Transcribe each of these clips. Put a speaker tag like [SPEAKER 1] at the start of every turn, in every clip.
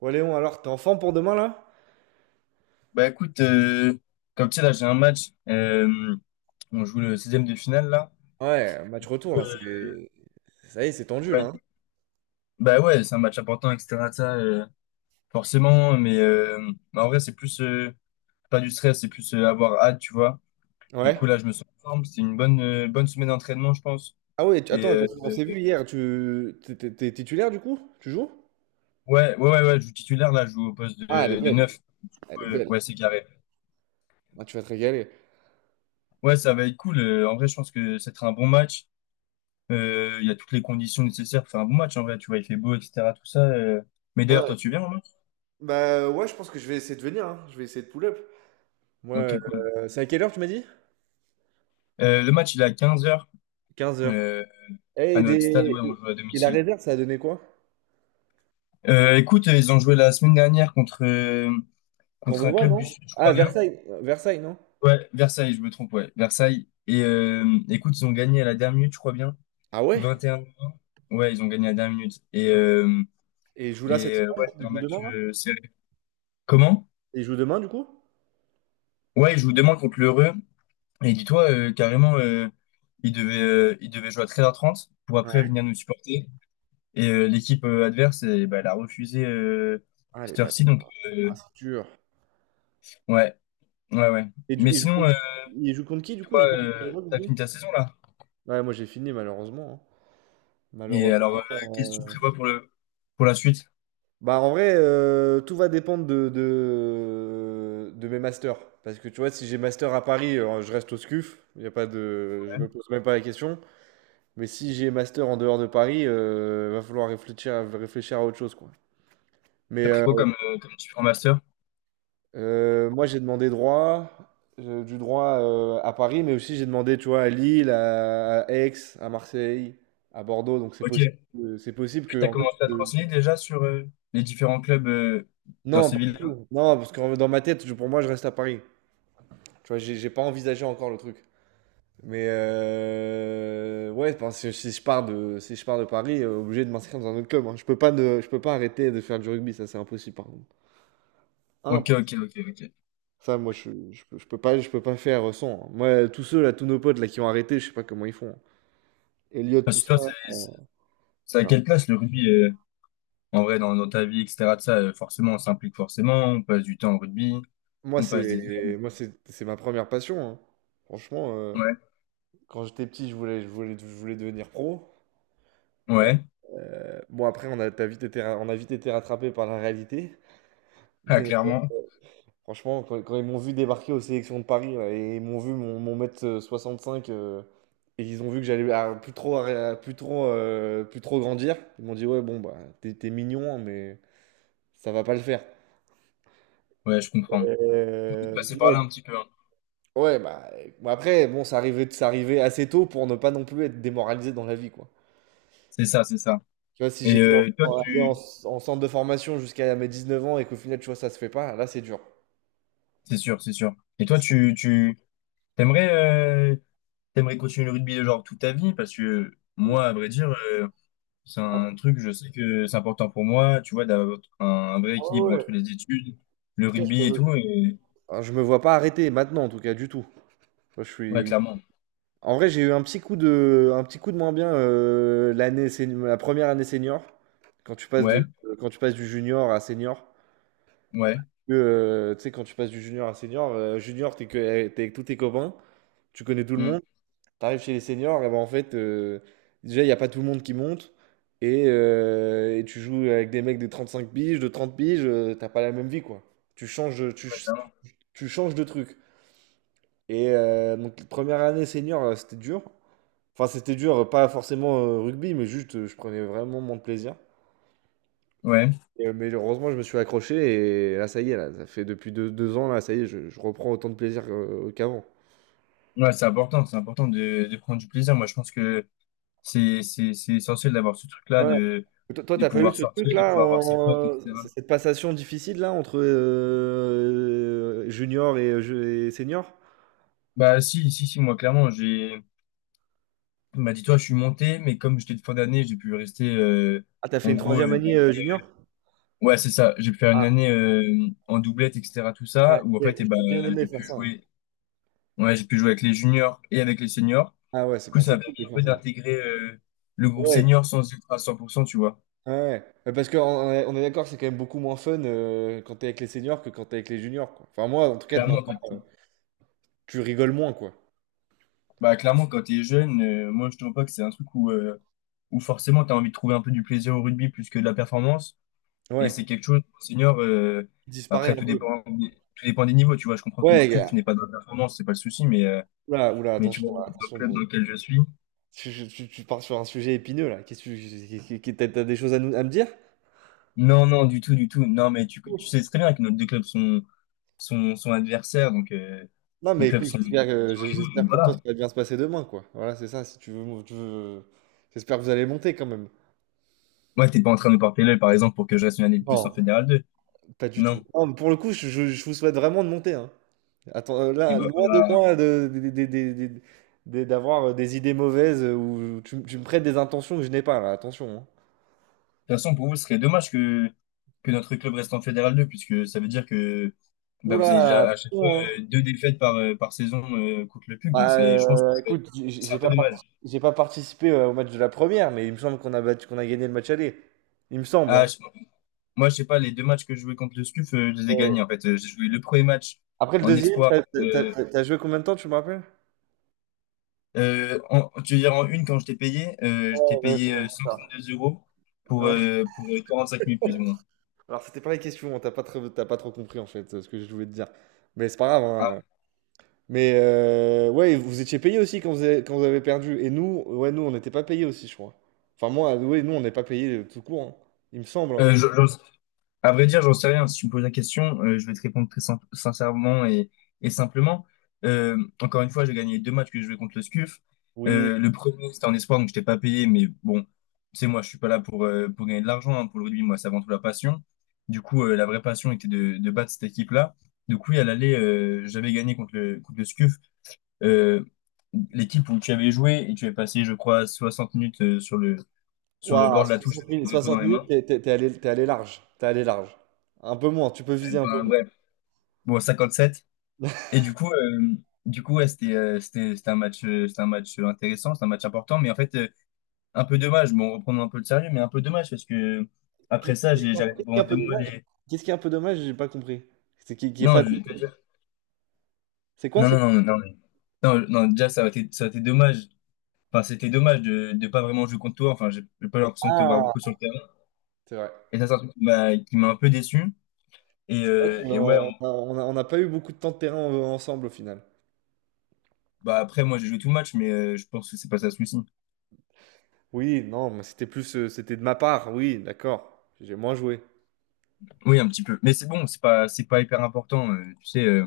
[SPEAKER 1] Ouais, Léon, alors, t'es en forme pour demain, là?
[SPEAKER 2] Bah écoute, comme tu sais, là j'ai un match, on joue le 16 de finale là.
[SPEAKER 1] Ouais, match retour
[SPEAKER 2] Euh,
[SPEAKER 1] là, c'est ça y est, c'est tendu là,
[SPEAKER 2] ouais.
[SPEAKER 1] hein.
[SPEAKER 2] Bah ouais, c'est un match important, etc. de ça, forcément, mais bah, en vrai c'est plus pas du stress, c'est plus avoir hâte, tu vois. Du
[SPEAKER 1] Ouais.
[SPEAKER 2] coup là je me sens en forme, c'était une bonne semaine d'entraînement je pense.
[SPEAKER 1] Ah ouais,
[SPEAKER 2] Et
[SPEAKER 1] attends,
[SPEAKER 2] euh,
[SPEAKER 1] parce qu'on s'est vu hier. Tu... T'es t'es- t'es- titulaire, du coup? Tu joues?
[SPEAKER 2] ouais, ouais, ouais, ouais, je joue titulaire là, je joue au poste
[SPEAKER 1] Ah, elle est
[SPEAKER 2] de
[SPEAKER 1] belle.
[SPEAKER 2] neuf.
[SPEAKER 1] Elle est
[SPEAKER 2] Ouais,
[SPEAKER 1] belle.
[SPEAKER 2] ouais, c'est carré.
[SPEAKER 1] Ah, tu vas te régaler.
[SPEAKER 2] Ouais, ça va être cool. En vrai je pense que ça sera un bon match. Il y a toutes les conditions nécessaires pour faire un bon match en vrai, tu vois, il fait beau, etc. Tout ça. Mais d'ailleurs,
[SPEAKER 1] Ouais.
[SPEAKER 2] toi, tu viens au match?
[SPEAKER 1] Bah ouais, je pense que je vais essayer de venir, hein. Je vais essayer de pull-up.
[SPEAKER 2] Ok,
[SPEAKER 1] Ouais,
[SPEAKER 2] cool.
[SPEAKER 1] c'est à quelle heure tu m'as dit?
[SPEAKER 2] Le match, il est à 15h
[SPEAKER 1] 15 heures. Eh,
[SPEAKER 2] à
[SPEAKER 1] et,
[SPEAKER 2] notre stade,
[SPEAKER 1] les-
[SPEAKER 2] ouais, on joue à
[SPEAKER 1] et- la
[SPEAKER 2] domicile.
[SPEAKER 1] réserve, ça a donné quoi?
[SPEAKER 2] Écoute, ils ont joué la semaine dernière contre un
[SPEAKER 1] Voit
[SPEAKER 2] club du
[SPEAKER 1] non?
[SPEAKER 2] Sud, je
[SPEAKER 1] Ah,
[SPEAKER 2] crois bien.
[SPEAKER 1] Versailles, non?
[SPEAKER 2] Ouais, Versailles, je me trompe, ouais, Versailles. Et écoute, ils ont gagné à la dernière minute, je crois bien.
[SPEAKER 1] Ah ouais?
[SPEAKER 2] 21. Ouais, ils ont gagné à la dernière minute. Et, euh,
[SPEAKER 1] Et il joue là cette
[SPEAKER 2] et euh,
[SPEAKER 1] semaine?
[SPEAKER 2] ouais, c'est
[SPEAKER 1] Il
[SPEAKER 2] un
[SPEAKER 1] joue
[SPEAKER 2] match
[SPEAKER 1] demain, là?
[SPEAKER 2] serré. Comment?
[SPEAKER 1] Et il joue demain, du coup?
[SPEAKER 2] Ouais, ils jouent demain contre l'Heureux. Et dis-toi, carrément, il devait jouer à 13h30 pour après
[SPEAKER 1] Ouais.
[SPEAKER 2] venir nous supporter. Et l'équipe adverse, eh ben, elle a refusé
[SPEAKER 1] Ah, les
[SPEAKER 2] cette
[SPEAKER 1] bâtards.
[SPEAKER 2] heure-ci. Donc,
[SPEAKER 1] Ah, c'est dur.
[SPEAKER 2] ouais, ouais, ouais.
[SPEAKER 1] Et du
[SPEAKER 2] Mais
[SPEAKER 1] il joue
[SPEAKER 2] sinon,
[SPEAKER 1] contre Il joue contre qui, du coup?
[SPEAKER 2] toi,
[SPEAKER 1] J'ai pas
[SPEAKER 2] t'as
[SPEAKER 1] compris.
[SPEAKER 2] fini ta saison là.
[SPEAKER 1] Ouais, moi j'ai fini malheureusement, hein.
[SPEAKER 2] Et
[SPEAKER 1] Malheureusement,
[SPEAKER 2] alors, qu'est-ce que tu
[SPEAKER 1] heu,
[SPEAKER 2] prévois pour la suite?
[SPEAKER 1] bah, en vrai, tout va dépendre de mes masters. Parce que tu vois, si j'ai master à Paris, je reste au SCUF, il y a pas de je me pose même pas la question. Mais si j'ai master en dehors de Paris, va falloir réfléchir à autre chose, quoi. Mais
[SPEAKER 2] T'as pris quoi comme différents masters?
[SPEAKER 1] Moi, j'ai demandé droit, du droit à Paris, mais aussi j'ai demandé, tu vois, à Lille, à Aix, à Marseille, à Bordeaux. Donc c'est possible,
[SPEAKER 2] Ok.
[SPEAKER 1] c'est possible que
[SPEAKER 2] T'as
[SPEAKER 1] en fait,
[SPEAKER 2] commencé à te renseigner déjà sur les différents clubs dans
[SPEAKER 1] non,
[SPEAKER 2] ces
[SPEAKER 1] pas du
[SPEAKER 2] villes-là?
[SPEAKER 1] tout. Non, parce que dans ma tête, pour moi, je reste à Paris. Tu vois, j'ai pas envisagé encore le truc. Mais ouais, enfin, si, si je pars de Paris, obligé de m'inscrire dans un autre club, hein. Je peux pas, je peux pas arrêter de faire du rugby, ça c'est impossible par
[SPEAKER 2] Ok,
[SPEAKER 1] contre.
[SPEAKER 2] ok, ok, ok.
[SPEAKER 1] Ça, moi, je peux pas faire sans, hein. Moi, tous ceux, là, tous nos potes, là, qui ont arrêté, je sais pas comment ils font, hein. Elliot, tout
[SPEAKER 2] Parce que
[SPEAKER 1] ça.
[SPEAKER 2] toi, c'est
[SPEAKER 1] euh,
[SPEAKER 2] c'est à
[SPEAKER 1] Ça.
[SPEAKER 2] quelle place le rugby? En vrai, dans ta vie, etc., de ça, forcément, on s'implique forcément, on passe du temps au rugby,
[SPEAKER 1] Moi,
[SPEAKER 2] on passe des
[SPEAKER 1] c'est,
[SPEAKER 2] heures.
[SPEAKER 1] moi, c'est ma première passion, hein. Franchement,
[SPEAKER 2] Ouais,
[SPEAKER 1] quand j'étais petit, je voulais devenir pro. Euh,
[SPEAKER 2] ouais,
[SPEAKER 1] bon, après, t'as vite été, on a vite été rattrapé par la réalité.
[SPEAKER 2] ah,
[SPEAKER 1] Mais
[SPEAKER 2] clairement.
[SPEAKER 1] franchement, quand ils m'ont vu débarquer aux sélections de Paris là, et ils m'ont vu mon, mon mètre cinq, et ils ont vu que j'allais plus trop grandir, ils m'ont dit ouais bon bah t'es mignon hein, mais ça va pas le faire.
[SPEAKER 2] Ouais, je comprends. Faut passer par
[SPEAKER 1] Ouais,
[SPEAKER 2] là un petit peu. Hein.
[SPEAKER 1] ouais, bah bon, après bon ça arrivait assez tôt pour ne pas non plus être démoralisé dans la vie, quoi.
[SPEAKER 2] C'est ça, c'est ça.
[SPEAKER 1] Tu vois, si
[SPEAKER 2] Et
[SPEAKER 1] j'étais
[SPEAKER 2] euh, toi,
[SPEAKER 1] allé
[SPEAKER 2] tu...
[SPEAKER 1] en centre de formation jusqu'à mes 19 ans et qu'au final tu vois ça se fait pas, là c'est dur.
[SPEAKER 2] C'est sûr, c'est sûr. Et toi, tu... T'aimerais, euh, t'aimerais continuer le rugby, genre, toute ta vie? Parce que
[SPEAKER 1] Ou-
[SPEAKER 2] moi, à vrai dire, c'est
[SPEAKER 1] Ah,
[SPEAKER 2] un truc, je sais que c'est important pour moi, tu vois, d'avoir un vrai
[SPEAKER 1] ah
[SPEAKER 2] équilibre
[SPEAKER 1] ouais, ouais.
[SPEAKER 2] entre
[SPEAKER 1] En
[SPEAKER 2] les études, le
[SPEAKER 1] tout cas
[SPEAKER 2] rugby et tout. Et...
[SPEAKER 1] je me vois pas arrêter maintenant en tout cas du tout. Moi, je
[SPEAKER 2] Ouais,
[SPEAKER 1] suis...
[SPEAKER 2] clairement.
[SPEAKER 1] En vrai, j'ai eu un petit coup de, un petit coup de moins bien, l'année, la première année senior, quand tu passes de,
[SPEAKER 2] Ouais,
[SPEAKER 1] quand tu passes du junior à senior.
[SPEAKER 2] ouais.
[SPEAKER 1] Tu sais, quand tu passes du junior à senior, junior, t'es avec tous tes copains, tu connais tout le
[SPEAKER 2] Hmm,
[SPEAKER 1] monde, t'arrives chez les seniors, et ben en fait, déjà, il n'y a pas tout le monde qui monte, et tu joues avec des mecs de 35 piges, de 30 piges, t'as pas la même vie, quoi. Tu changes,
[SPEAKER 2] clairement.
[SPEAKER 1] tu changes de truc. Et donc, première année senior, c'était dur. Enfin, c'était dur, pas forcément, rugby, mais juste, je prenais vraiment mon plaisir.
[SPEAKER 2] Ouais.
[SPEAKER 1] Et, mais heureusement, je me suis accroché et là, ça y est, là, ça fait depuis deux, deux ans, là, ça y est, je reprends autant de plaisir, qu'avant.
[SPEAKER 2] Ouais, c'est important de prendre du plaisir. Moi, je pense que c'est essentiel d'avoir ce truc-là,
[SPEAKER 1] Ouais. Toi, toi,
[SPEAKER 2] de
[SPEAKER 1] t'as pas eu
[SPEAKER 2] pouvoir
[SPEAKER 1] ce
[SPEAKER 2] sortir, de
[SPEAKER 1] truc-là,
[SPEAKER 2] pouvoir voir ses potes, etc.
[SPEAKER 1] cette passation difficile, là, entre junior et, et senior?
[SPEAKER 2] Bah, si, si, si, moi, clairement, j'ai, bah, dis-toi, je suis monté, mais comme j'étais de fin d'année, j'ai pu rester,
[SPEAKER 1] Ah, t'as fait
[SPEAKER 2] en
[SPEAKER 1] une
[SPEAKER 2] gros,
[SPEAKER 1] troisième
[SPEAKER 2] une
[SPEAKER 1] année,
[SPEAKER 2] année-
[SPEAKER 1] junior?
[SPEAKER 2] ouais, c'est ça, j'ai pu faire une
[SPEAKER 1] Ah,
[SPEAKER 2] année, en doublette, etc., tout
[SPEAKER 1] ah,
[SPEAKER 2] ça,
[SPEAKER 1] ok,
[SPEAKER 2] où en
[SPEAKER 1] moi,
[SPEAKER 2] fait, eh ben,
[SPEAKER 1] j'ai bien aimé
[SPEAKER 2] j'ai
[SPEAKER 1] faire
[SPEAKER 2] pu
[SPEAKER 1] ça, hein.
[SPEAKER 2] jouer, ouais, j'ai pu jouer avec les juniors et avec les seniors.
[SPEAKER 1] Ah ouais, c'est
[SPEAKER 2] Du coup,
[SPEAKER 1] bah,
[SPEAKER 2] ça
[SPEAKER 1] c'est
[SPEAKER 2] m'a
[SPEAKER 1] cool
[SPEAKER 2] permis
[SPEAKER 1] de
[SPEAKER 2] un peu
[SPEAKER 1] faire ça.
[SPEAKER 2] d'intégrer, le groupe
[SPEAKER 1] Ouais,
[SPEAKER 2] senior sans être à 100% tu vois.
[SPEAKER 1] ouais, ouais, mais parce qu'on est d'accord, c'est quand même beaucoup moins fun, quand t'es avec les seniors que quand t'es avec les juniors, quoi. Enfin, moi, en tout cas, de ma part,
[SPEAKER 2] Clairement,
[SPEAKER 1] tu rigoles moins, quoi.
[SPEAKER 2] bah, clairement, quand t'es jeune, moi, je trouve pas que c'est un truc où forcément t'as envie de trouver un peu du plaisir au rugby plus que de la performance. Et
[SPEAKER 1] Ouais.
[SPEAKER 2] c'est quelque chose, senior,
[SPEAKER 1] Il
[SPEAKER 2] après,
[SPEAKER 1] disparaît un peu.
[SPEAKER 2] tout dépend des niveaux, tu vois. Je comprends que le
[SPEAKER 1] Ouais, gars.
[SPEAKER 2] SCUF n'est pas de la performance, c'est pas le souci,
[SPEAKER 1] Oula, oula,
[SPEAKER 2] mais tu
[SPEAKER 1] attention,
[SPEAKER 2] vois, dans le
[SPEAKER 1] attention.
[SPEAKER 2] club dans
[SPEAKER 1] Bon.
[SPEAKER 2] lequel je suis.
[SPEAKER 1] Tu pars sur un sujet épineux, là. Qu'est-ce que t'as des choses à nous, à me dire?
[SPEAKER 2] Non, non, du tout, du tout. Non, mais tu sais très bien que nos deux clubs sont adversaires, donc,
[SPEAKER 1] Non,
[SPEAKER 2] nos
[SPEAKER 1] mais
[SPEAKER 2] clubs
[SPEAKER 1] écoute,
[SPEAKER 2] sont rivaux,
[SPEAKER 1] j'espère
[SPEAKER 2] donc
[SPEAKER 1] pour toi que
[SPEAKER 2] voilà.
[SPEAKER 1] ça va bien se passer demain, quoi. Voilà, c'est ça, si tu veux, tu veux... J'espère que vous allez monter, quand même.
[SPEAKER 2] Moi, t'es pas en train de me porter l'œil, par exemple, pour que je reste une année de plus en
[SPEAKER 1] Non,
[SPEAKER 2] Fédéral 2.
[SPEAKER 1] pas du tout.
[SPEAKER 2] Non.
[SPEAKER 1] Non, mais pour le coup, je vous souhaite vraiment de monter, hein. Attends,
[SPEAKER 2] Et
[SPEAKER 1] là,
[SPEAKER 2] bah,
[SPEAKER 1] loin de
[SPEAKER 2] faudra,
[SPEAKER 1] moi d'avoir des idées mauvaises, ou tu me prêtes des intentions que je n'ai pas, là, attention, hein.
[SPEAKER 2] toute façon, pour vous, ce serait dommage que notre club reste en Fédéral 2, puisque ça veut dire que bah, vous avez
[SPEAKER 1] Oula,
[SPEAKER 2] déjà à
[SPEAKER 1] attention,
[SPEAKER 2] chaque fois
[SPEAKER 1] hein.
[SPEAKER 2] deux défaites par saison contre le PUC. Donc,
[SPEAKER 1] Bah,
[SPEAKER 2] c'est, je pense que c'est
[SPEAKER 1] écoute,
[SPEAKER 2] c'est
[SPEAKER 1] j'ai
[SPEAKER 2] un peu
[SPEAKER 1] pas,
[SPEAKER 2] dommage.
[SPEAKER 1] j'ai pas participé, au match de la première, mais il me semble qu'on a battu, qu'on a gagné le match aller. Il me semble, hein.
[SPEAKER 2] Ah, moi, je sais pas, les deux matchs que je jouais contre le SCUF, je les ai
[SPEAKER 1] Ouais.
[SPEAKER 2] gagnés. En fait, j'ai joué le premier match
[SPEAKER 1] Après le
[SPEAKER 2] en
[SPEAKER 1] deuxième,
[SPEAKER 2] espoir. Euh,
[SPEAKER 1] t'as joué combien de temps, tu me rappelles?
[SPEAKER 2] en, tu veux dire, en une, quand je t'ai
[SPEAKER 1] Ouais, ouais, c'est
[SPEAKER 2] payé
[SPEAKER 1] vraiment ça.
[SPEAKER 2] 132 €
[SPEAKER 1] Ouais.
[SPEAKER 2] pour 45 minutes, plus ou moins.
[SPEAKER 1] Alors, c'était pas la question, hein, t'as pas, t'as pas trop compris en fait, ce que je voulais te dire. Mais c'est pas grave, hein.
[SPEAKER 2] Ah,
[SPEAKER 1] Mais ouais, vous étiez payé aussi quand vous avez perdu. Et nous, ouais, nous, on n'était pas payé aussi, je crois. Enfin, moi, ouais, nous, on n'est pas payé tout court, hein. Il me semble, hein.
[SPEAKER 2] j'en à vrai dire, j'en sais rien. Si tu me poses la question, je vais te répondre très sincèrement et simplement. Euh, encore une fois, j'ai gagné les deux matchs que je jouais contre le SCUF.
[SPEAKER 1] Oui.
[SPEAKER 2] Le premier, c'était en espoir, donc je t'ai pas payé, mais bon, tu sais, moi, je suis pas là pour, gagner de l'argent. Hein. Pour le rugby, moi, c'est avant tout la passion. Du coup, la vraie passion était de battre cette équipe-là. Du coup, elle allait, j'avais gagné contre le SCUF, euh, l'équipe où tu avais joué et tu avais passé, je crois, 60 minutes sur le
[SPEAKER 1] Waouh,
[SPEAKER 2] bord de la touche
[SPEAKER 1] 60
[SPEAKER 2] avec le
[SPEAKER 1] minutes,
[SPEAKER 2] drapeau dans
[SPEAKER 1] 60
[SPEAKER 2] les
[SPEAKER 1] minutes,
[SPEAKER 2] mains.
[SPEAKER 1] t'es allé large. T'es allé large. Un peu moins, tu peux viser un peu
[SPEAKER 2] Enfin,
[SPEAKER 1] moins.
[SPEAKER 2] bref, bon, 57. Et du coup, ouais, c'était c'était un match intéressant, c'est un match important, mais en fait, un peu dommage. Bon, reprenons un peu le sérieux, mais un peu dommage parce que après ça,
[SPEAKER 1] Qu'est-ce
[SPEAKER 2] j'arrêté
[SPEAKER 1] qui est
[SPEAKER 2] pendant
[SPEAKER 1] un
[SPEAKER 2] deux
[SPEAKER 1] peu
[SPEAKER 2] mois
[SPEAKER 1] dommage?
[SPEAKER 2] les.
[SPEAKER 1] Qu'est-ce qui est un peu dommage? J'ai pas compris. C'est qui est pas.
[SPEAKER 2] Non, je vais te dire.
[SPEAKER 1] C'est quoi?
[SPEAKER 2] Non,
[SPEAKER 1] C'est
[SPEAKER 2] non,
[SPEAKER 1] quoi?
[SPEAKER 2] non, non, non, non, non, déjà, ça a été dommage. Enfin, c'était dommage de pas vraiment jouer contre toi. Enfin, j'ai pas l'impression de te voir
[SPEAKER 1] Ah,
[SPEAKER 2] beaucoup sur le terrain.
[SPEAKER 1] c'est vrai.
[SPEAKER 2] Et ça, c'est un truc qui m'a un peu déçu.
[SPEAKER 1] C'est vrai qu'
[SPEAKER 2] Et ouais, on-
[SPEAKER 1] on n'a pas eu beaucoup de temps de terrain ensemble au final.
[SPEAKER 2] bah après, moi, j'ai joué tout le match, mais je pense que c'est pas ça le souci.
[SPEAKER 1] Oui, non, mais c'était plus, c'était de ma part. Oui, d'accord. J'ai moins joué.
[SPEAKER 2] Oui, un petit peu. Mais c'est bon, c'est pas hyper important. Tu sais,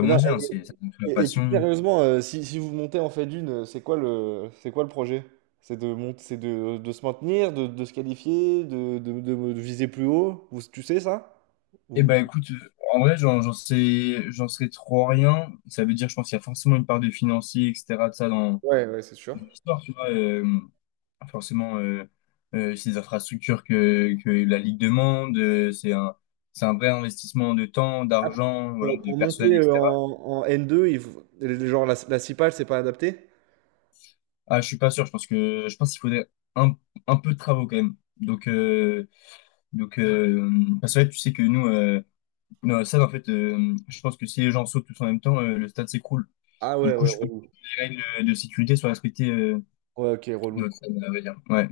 [SPEAKER 1] Et
[SPEAKER 2] on
[SPEAKER 1] non,
[SPEAKER 2] dit, hein, c'est ça nous fait
[SPEAKER 1] et,
[SPEAKER 2] la
[SPEAKER 1] et plus
[SPEAKER 2] passion.
[SPEAKER 1] sérieusement, si, si vous montez en fait d'une, c'est quoi le projet? C'est de monter, c'est de se maintenir, de se qualifier, de, de viser plus haut. Vous, tu sais ça?
[SPEAKER 2] Eh
[SPEAKER 1] Ou-
[SPEAKER 2] ben écoute, en vrai, j'en sais trop rien. Ça veut dire, je pense qu'il y a forcément une part de financier, etc. de ça dans
[SPEAKER 1] Ouais, ouais, c'est sûr.
[SPEAKER 2] l'histoire, tu vois. Forcément, ces infrastructures que la Ligue demande, c'est un vrai investissement de temps,
[SPEAKER 1] Ah,
[SPEAKER 2] d'argent, voilà, de
[SPEAKER 1] pour monter,
[SPEAKER 2] personnel, etc.
[SPEAKER 1] en, en n deux, genre la, la CIPAL, c'est pas adapté?
[SPEAKER 2] Ah, je suis pas sûr. Je pense que je pense qu'il faudrait un, peu de travaux quand même. Donc, donc euh, parce que ouais, tu sais que nous, non, ça, en fait, je pense que si les gens sautent tous en même temps, le stade s'écroule.
[SPEAKER 1] Ah
[SPEAKER 2] Du
[SPEAKER 1] ouais,
[SPEAKER 2] coup,
[SPEAKER 1] ouais,
[SPEAKER 2] je pense
[SPEAKER 1] relou.
[SPEAKER 2] que les règles de sécurité sont respectées
[SPEAKER 1] Ouais, ok,
[SPEAKER 2] dans
[SPEAKER 1] relou.
[SPEAKER 2] le stade, à vrai dire. Ouais.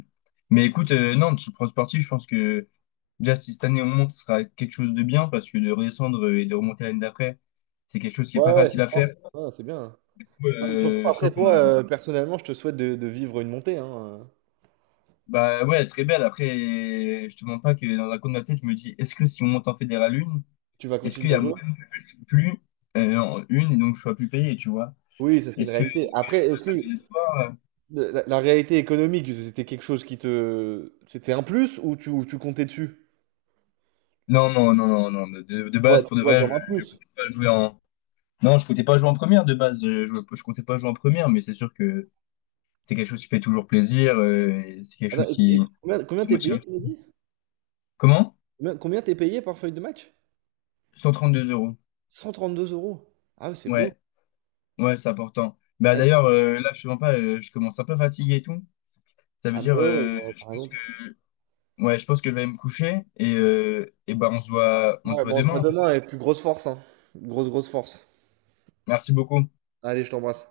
[SPEAKER 2] Mais écoute, non, sur le plan sportif, je pense que déjà, si cette année on monte, ce sera quelque chose de bien parce que de redescendre et de remonter l'année d'après, c'est quelque chose qui est pas
[SPEAKER 1] Ouais, ouais,
[SPEAKER 2] facile
[SPEAKER 1] c'est
[SPEAKER 2] à faire.
[SPEAKER 1] fort.
[SPEAKER 2] Du
[SPEAKER 1] Ouais, c'est bien, hein.
[SPEAKER 2] coup,
[SPEAKER 1] Non, mais surtout
[SPEAKER 2] je
[SPEAKER 1] après
[SPEAKER 2] trouve qu'on
[SPEAKER 1] toi,
[SPEAKER 2] a.
[SPEAKER 1] personnellement, je te souhaite de vivre une montée, hein.
[SPEAKER 2] Bah ouais, elle serait belle. Après, je te mens pas que dans un coin de ma tête, je me dis, est-ce que si on monte en fédéral une,
[SPEAKER 1] Tu vas
[SPEAKER 2] est-ce qu'il
[SPEAKER 1] continuer
[SPEAKER 2] y
[SPEAKER 1] à
[SPEAKER 2] a
[SPEAKER 1] jouer?
[SPEAKER 2] moyen que je joue plus en une et donc je sois plus payé, tu vois?
[SPEAKER 1] Oui, ça c'est une réalité.
[SPEAKER 2] Est-ce que
[SPEAKER 1] Après,
[SPEAKER 2] je vois
[SPEAKER 1] est-ce
[SPEAKER 2] ça avec
[SPEAKER 1] que...
[SPEAKER 2] les espoirs?
[SPEAKER 1] La réalité économique, c'était quelque chose qui te... C'était un plus ou tu comptais dessus?
[SPEAKER 2] Non, non, non, non, non. De base,
[SPEAKER 1] Tu
[SPEAKER 2] pour de
[SPEAKER 1] vois
[SPEAKER 2] vrai,
[SPEAKER 1] comme un
[SPEAKER 2] je
[SPEAKER 1] plus.
[SPEAKER 2] comptais pas jouer en. Non, je comptais pas jouer en première de base. Je comptais pas jouer en première, mais c'est sûr que c'est quelque chose qui fait toujours plaisir. Et c'est quelque
[SPEAKER 1] Attends,
[SPEAKER 2] chose
[SPEAKER 1] et combien, combien
[SPEAKER 2] qui
[SPEAKER 1] t'es
[SPEAKER 2] motive. Un
[SPEAKER 1] payé,
[SPEAKER 2] petit
[SPEAKER 1] tu m'as
[SPEAKER 2] peu.
[SPEAKER 1] dit?
[SPEAKER 2] Comment?
[SPEAKER 1] Combien, combien t'es payé par feuille de match?
[SPEAKER 2] 132 euros.
[SPEAKER 1] 132 euros. Ah oui, c'est beau.
[SPEAKER 2] Ouais, ouais, c'est important. Bah
[SPEAKER 1] Ah,
[SPEAKER 2] d'ailleurs, là, je te mens pas, je commence un peu fatigué et tout. Ça veut
[SPEAKER 1] ah bah
[SPEAKER 2] dire,
[SPEAKER 1] ouais, ouais, ouais, par exemple.
[SPEAKER 2] je pense que je vais aller me coucher et bah on se
[SPEAKER 1] Ouais,
[SPEAKER 2] voit
[SPEAKER 1] bon, on se
[SPEAKER 2] demain,
[SPEAKER 1] voit
[SPEAKER 2] on fait
[SPEAKER 1] demain
[SPEAKER 2] ça.
[SPEAKER 1] avec plus grosse force, hein. Grosse, grosse force.
[SPEAKER 2] Merci beaucoup.
[SPEAKER 1] Allez, je t'embrasse.